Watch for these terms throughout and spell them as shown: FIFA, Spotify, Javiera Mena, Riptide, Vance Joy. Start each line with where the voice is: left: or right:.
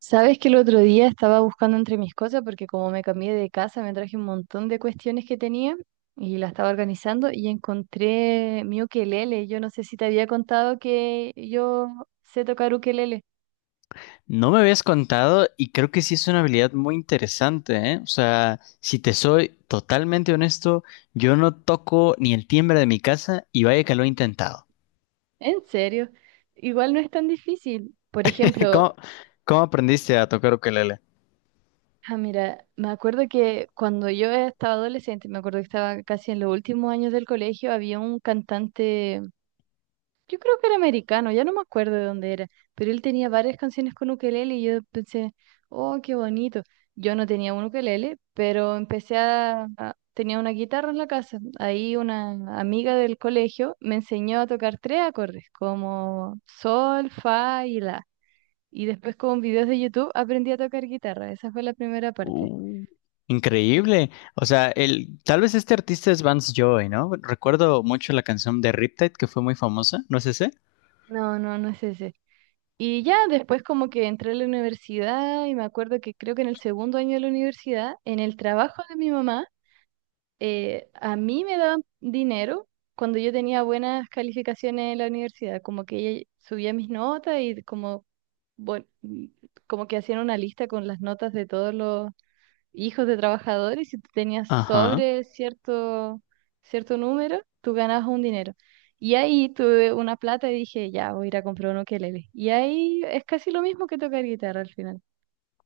right: Sabes que el otro día estaba buscando entre mis cosas porque como me cambié de casa me traje un montón de cuestiones que tenía y la estaba organizando y encontré mi ukelele. Yo no sé si te había contado que yo sé tocar ukelele.
left: No me habías contado y creo que sí es una habilidad muy interesante, ¿eh? O sea, si te soy totalmente honesto, yo no toco ni el timbre de mi casa y vaya que lo he intentado.
right: En serio, igual no es tan difícil. Por ejemplo,
left: ¿Cómo, cómo aprendiste a tocar ukelele?
right: ah, mira, me acuerdo que cuando yo estaba adolescente, me acuerdo que estaba casi en los últimos años del colegio, había un cantante. Yo creo que era americano, ya no me acuerdo de dónde era, pero él tenía varias canciones con ukelele y yo pensé, oh, qué bonito. Yo no tenía un ukelele, pero tenía una guitarra en la casa. Ahí una amiga del colegio me enseñó a tocar tres acordes, como sol, fa y la. Y después con videos de YouTube aprendí a tocar guitarra. Esa fue la primera parte.
left: Uh, Increíble. O sea, el, tal vez este artista es Vance Joy, ¿no? Recuerdo mucho la canción de Riptide que fue muy famosa, ¿no es ese?
right: No, no, no es ese. Y ya después como que entré a la universidad y me acuerdo que creo que en el segundo año de la universidad, en el trabajo de mi mamá, a mí me daban dinero cuando yo tenía buenas calificaciones en la universidad, como que ella subía mis notas y como, bueno, como que hacían una lista con las notas de todos los hijos de trabajadores. Si tú tenías
left: Ajá.
right: sobre cierto número, tú ganabas un dinero. Y ahí tuve una plata y dije, ya, voy a ir a comprar un ukelele. Y ahí es casi lo mismo que tocar guitarra al final.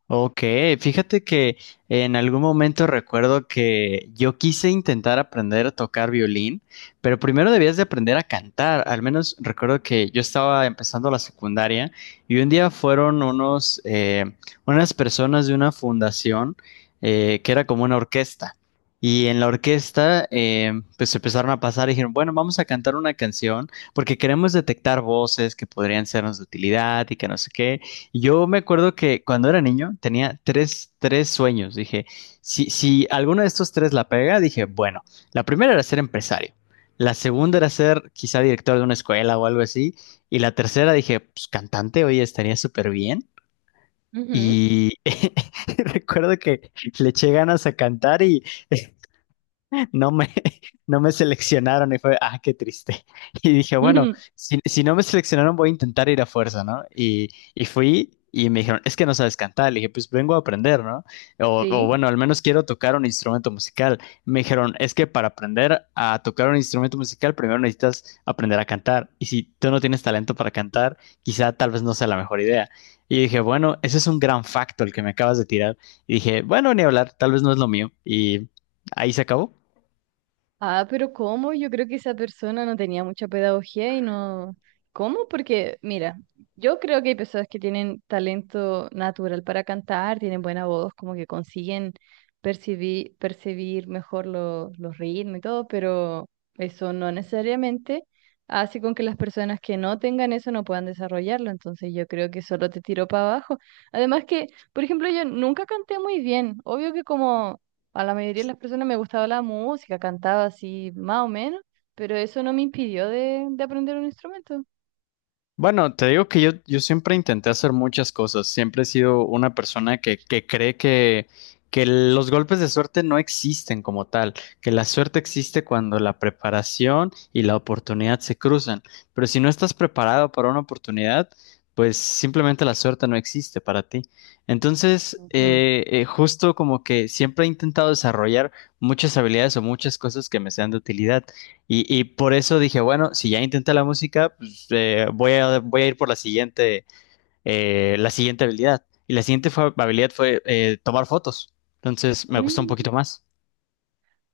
left: Ok, fíjate que en algún momento recuerdo que yo quise intentar aprender a tocar violín, pero primero debías de aprender a cantar. Al menos recuerdo que yo estaba empezando la secundaria y un día fueron unos, unas personas de una fundación que era como una orquesta. Y en la orquesta, pues empezaron a pasar y dijeron, bueno, vamos a cantar una canción porque queremos detectar voces que podrían sernos de utilidad y que no sé qué. Yo me acuerdo que cuando era niño tenía tres sueños. Dije, si alguno de estos tres la pega, dije, bueno, la primera era ser empresario, la segunda
right: Ujú.
left: era ser quizá director de una escuela o algo así, y la tercera dije, pues cantante, oye, estaría súper bien.
right: Ujú.
left: Y recuerdo que le eché ganas a cantar y no me, no me seleccionaron y fue, ah, qué triste. Y dije, bueno, si no me seleccionaron voy a intentar ir a fuerza, ¿no? Y fui y me dijeron, es que no sabes cantar. Le dije, pues vengo a aprender, ¿no? O
right: Sí.
left: bueno, al menos quiero tocar un instrumento musical. Me dijeron, es que para aprender a tocar un instrumento musical primero necesitas aprender a cantar. Y si tú no tienes talento para cantar, quizá tal vez no sea la mejor idea. Y dije, bueno, ese es un gran facto el que me acabas de tirar. Y dije, bueno, ni hablar, tal vez no es lo mío. Y ahí se acabó.
right: Ah, pero ¿cómo? Yo creo que esa persona no tenía mucha pedagogía y no... ¿Cómo? Porque, mira, yo creo que hay personas que tienen talento natural para cantar, tienen buena voz, como que consiguen percibir mejor los ritmos y todo, pero eso no necesariamente hace con que las personas que no tengan eso no puedan desarrollarlo. Entonces yo creo que solo te tiró para abajo. Además que, por ejemplo, yo nunca canté muy bien. Obvio que como a la mayoría de las personas me gustaba la música, cantaba así más o menos, pero eso no me impidió de aprender un instrumento.
left: Bueno, te digo que yo siempre intenté hacer muchas cosas. Siempre he sido una persona que cree que los golpes de suerte no existen como tal, que la suerte existe cuando la preparación y la oportunidad se cruzan. Pero si no estás preparado para una oportunidad, pues simplemente la suerte no existe para ti. Entonces,
right: Mm.
left: justo como que siempre he intentado desarrollar muchas habilidades o muchas cosas que me sean de utilidad. Y por eso dije, bueno, si ya intenté la música, voy, a, voy a ir por la siguiente habilidad. Y la siguiente habilidad fue tomar fotos. Entonces me gustó un
right: Mm.
left: poquito más.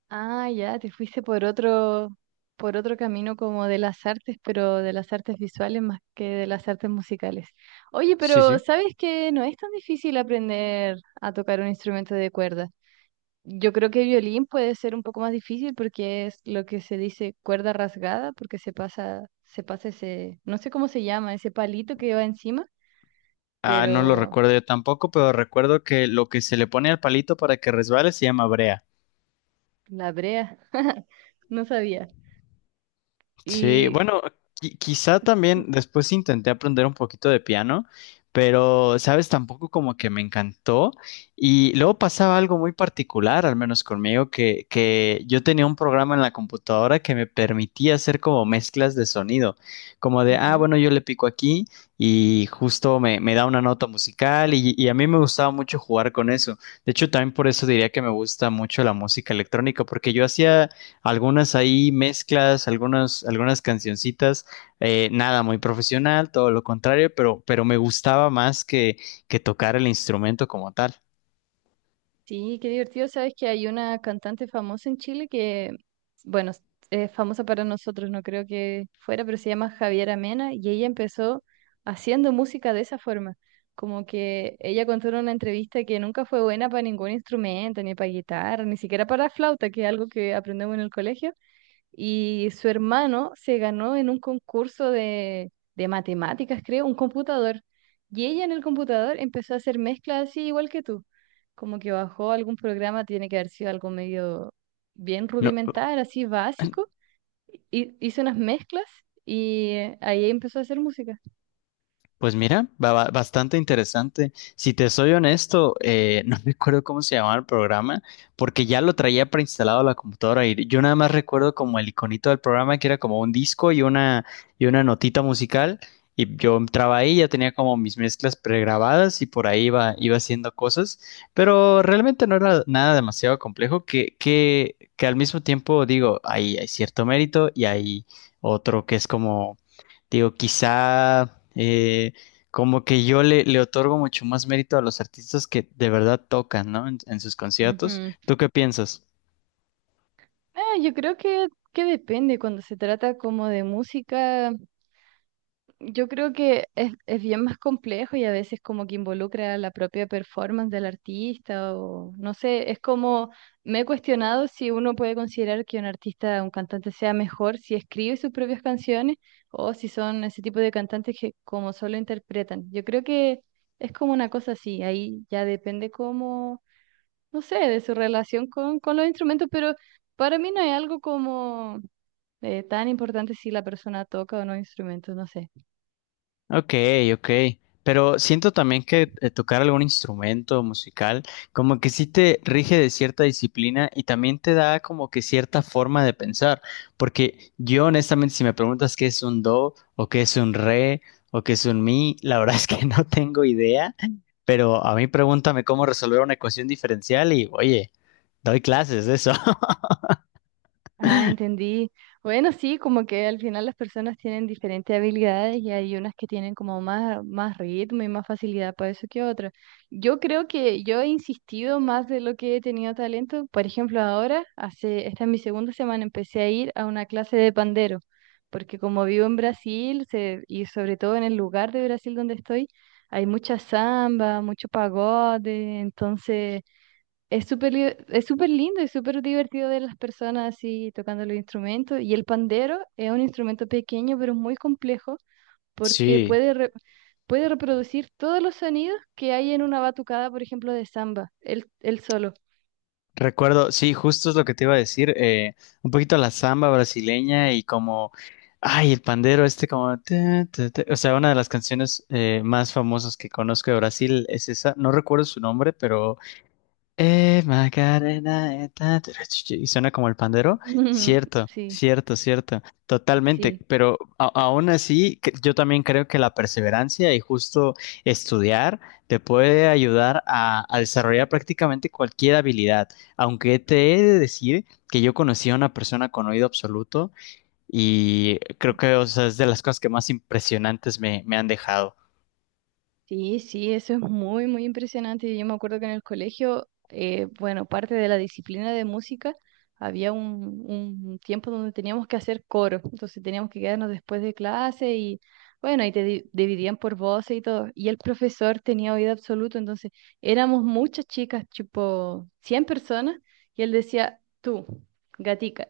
right: Ah, ya, te fuiste por por otro camino como de las artes, pero de las artes visuales más que de las artes musicales. Oye,
left: Sí,
right: pero
left: sí.
right: ¿sabes que no es tan difícil aprender a tocar un instrumento de cuerda? Yo creo que violín puede ser un poco más difícil porque es lo que se dice cuerda rasgada, porque se pasa ese, no sé cómo se llama, ese palito que va encima,
left: Ah, no lo
right: pero
left: recuerdo yo tampoco, pero recuerdo que lo que se le pone al palito para que resbale se llama brea.
right: la brea, no sabía.
left: Sí,
right: Y
left: bueno, quizá también después intenté aprender un poquito de piano, pero, sabes, tampoco como que me encantó. Y luego pasaba algo muy particular, al menos conmigo, que yo tenía un programa en la computadora que me permitía hacer como mezclas de sonido, como de, ah,
right: Ujú.
left: bueno, yo le pico aquí y justo me, me da una nota musical y a mí me gustaba mucho jugar con eso. De hecho, también por eso diría que me gusta mucho la música electrónica, porque yo hacía algunas ahí mezclas, algunas, algunas cancioncitas, nada muy profesional, todo lo contrario, pero me gustaba más que tocar el instrumento como tal.
right: Sí, qué divertido. Sabes que hay una cantante famosa en Chile que, bueno, es famosa para nosotros, no creo que fuera, pero se llama Javiera Mena y ella empezó haciendo música de esa forma. Como que ella contó en una entrevista que nunca fue buena para ningún instrumento, ni para guitarra, ni siquiera para flauta, que es algo que aprendemos en el colegio, y su hermano se ganó en un concurso de matemáticas, creo, un computador. Y ella en el computador empezó a hacer mezclas así igual que tú, como que bajó algún programa, tiene que haber sido algo medio bien
left: No,
right: rudimentar, así básico, y hizo unas mezclas y ahí empezó a hacer música.
left: pues mira, bastante interesante. Si te soy honesto, no recuerdo cómo se llamaba el programa, porque ya lo traía preinstalado a la computadora y yo nada más recuerdo como el iconito del programa que era como un disco y una notita musical y yo entraba ahí, ya tenía como mis mezclas pregrabadas y por ahí iba, iba haciendo cosas, pero realmente no era nada demasiado complejo que al mismo tiempo digo, hay cierto mérito y hay otro que es como digo, quizá como que yo le, le otorgo mucho más mérito a los artistas que de verdad tocan, ¿no? En sus conciertos.
right: Ujú.
left: ¿Tú qué piensas?
right: Ah, yo creo que depende cuando se trata como de música. Yo creo que es bien más complejo y a veces como que involucra la propia performance del artista o no sé, es como me he cuestionado si uno puede considerar que un artista, un cantante sea mejor si escribe sus propias canciones o si son ese tipo de cantantes que como solo interpretan. Yo creo que es como una cosa así, ahí ya depende como, no sé, de su relación con los instrumentos, pero para mí no hay algo como tan importante si la persona toca o no instrumentos, no sé.
left: Ok, ok. Pero siento también que tocar algún instrumento musical como que sí te rige de cierta disciplina y también te da como que cierta forma de pensar. Porque yo honestamente si me preguntas qué es un do o qué es un re o qué es un mi, la verdad es que no tengo idea. Pero a mí pregúntame cómo resolver una ecuación diferencial y oye, doy clases de eso.
right: Ah, entendí. Bueno, sí, como que al final las personas tienen diferentes habilidades y hay unas que tienen como más ritmo y más facilidad para eso que otras. Yo creo que yo he insistido más de lo que he tenido talento. Por ejemplo, ahora, hace, esta es mi segunda semana, empecé a ir a una clase de pandero, porque como vivo en Brasil y sobre todo en el lugar de Brasil donde estoy, hay mucha samba, mucho pagode, entonces... Es súper lindo y súper divertido ver las personas así tocando los instrumentos. Y el pandero es un instrumento pequeño pero muy complejo porque
left: Sí.
right: puede reproducir todos los sonidos que hay en una batucada, por ejemplo, de samba, él solo.
left: Recuerdo, sí, justo es lo que te iba a decir, un poquito la samba brasileña y como, ay, el pandero este como, ta, ta, ta. O sea, una de las canciones más famosas que conozco de Brasil es esa, no recuerdo su nombre, pero Macarena, ta, ta, ra, chu, chu, y suena como el pandero. Cierto,
right: Sí,
left: cierto, cierto, totalmente.
right: sí.
left: Pero aún así, yo también creo que la perseverancia y justo estudiar te puede ayudar a desarrollar prácticamente cualquier habilidad. Aunque te he de decir que yo conocí a una persona con oído absoluto y creo que, o sea, es de las cosas que más impresionantes me han dejado.
right: Sí, sí, eso es muy impresionante. Yo me acuerdo que en el colegio, bueno, parte de la disciplina de música, había un tiempo donde teníamos que hacer coro, entonces teníamos que quedarnos después de clase y bueno, y dividían por voces y todo. Y el profesor tenía oído absoluto, entonces éramos muchas chicas, tipo 100 personas, y él decía, tú, gatica,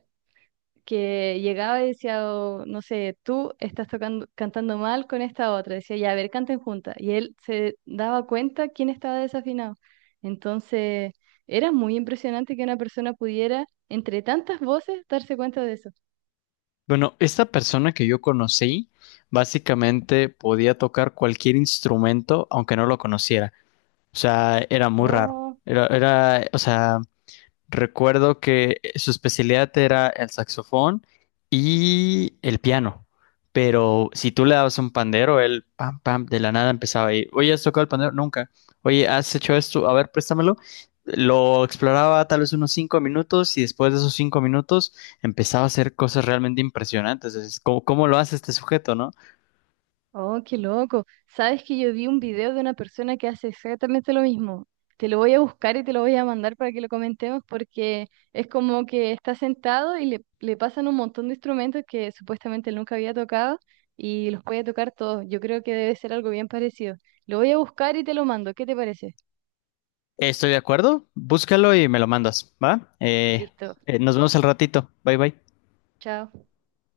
right: que llegaba y decía, "Oh, no sé, tú estás cantando mal con esta otra". Decía, ya, a ver, canten juntas. Y él se daba cuenta quién estaba desafinado. Entonces, era muy impresionante que una persona pudiera, entre tantas voces, darse cuenta de eso.
left: Bueno, esta persona que yo conocí básicamente podía tocar cualquier instrumento aunque no lo conociera. O sea, era muy raro.
right: Oh.
left: O sea, recuerdo que su especialidad era el saxofón y el piano. Pero si tú le dabas un pandero, él pam, pam, de la nada empezaba ahí. Oye, ¿has tocado el pandero? Nunca. Oye, ¿has hecho esto? A ver, préstamelo. Lo exploraba tal vez unos 5 minutos y después de esos 5 minutos empezaba a hacer cosas realmente impresionantes. Es como, ¿cómo lo hace este sujeto, no?
right: Oh, qué loco. Sabes que yo vi un video de una persona que hace exactamente lo mismo. Te lo voy a buscar y te lo voy a mandar para que lo comentemos porque es como que está sentado y le pasan un montón de instrumentos que supuestamente él nunca había tocado y los puede tocar todos. Yo creo que debe ser algo bien parecido. Lo voy a buscar y te lo mando. ¿Qué te parece?
left: Estoy de acuerdo. Búscalo y me lo mandas, ¿va?
right: Listo.
left: Nos vemos al ratito. Bye, bye.
right: Chao.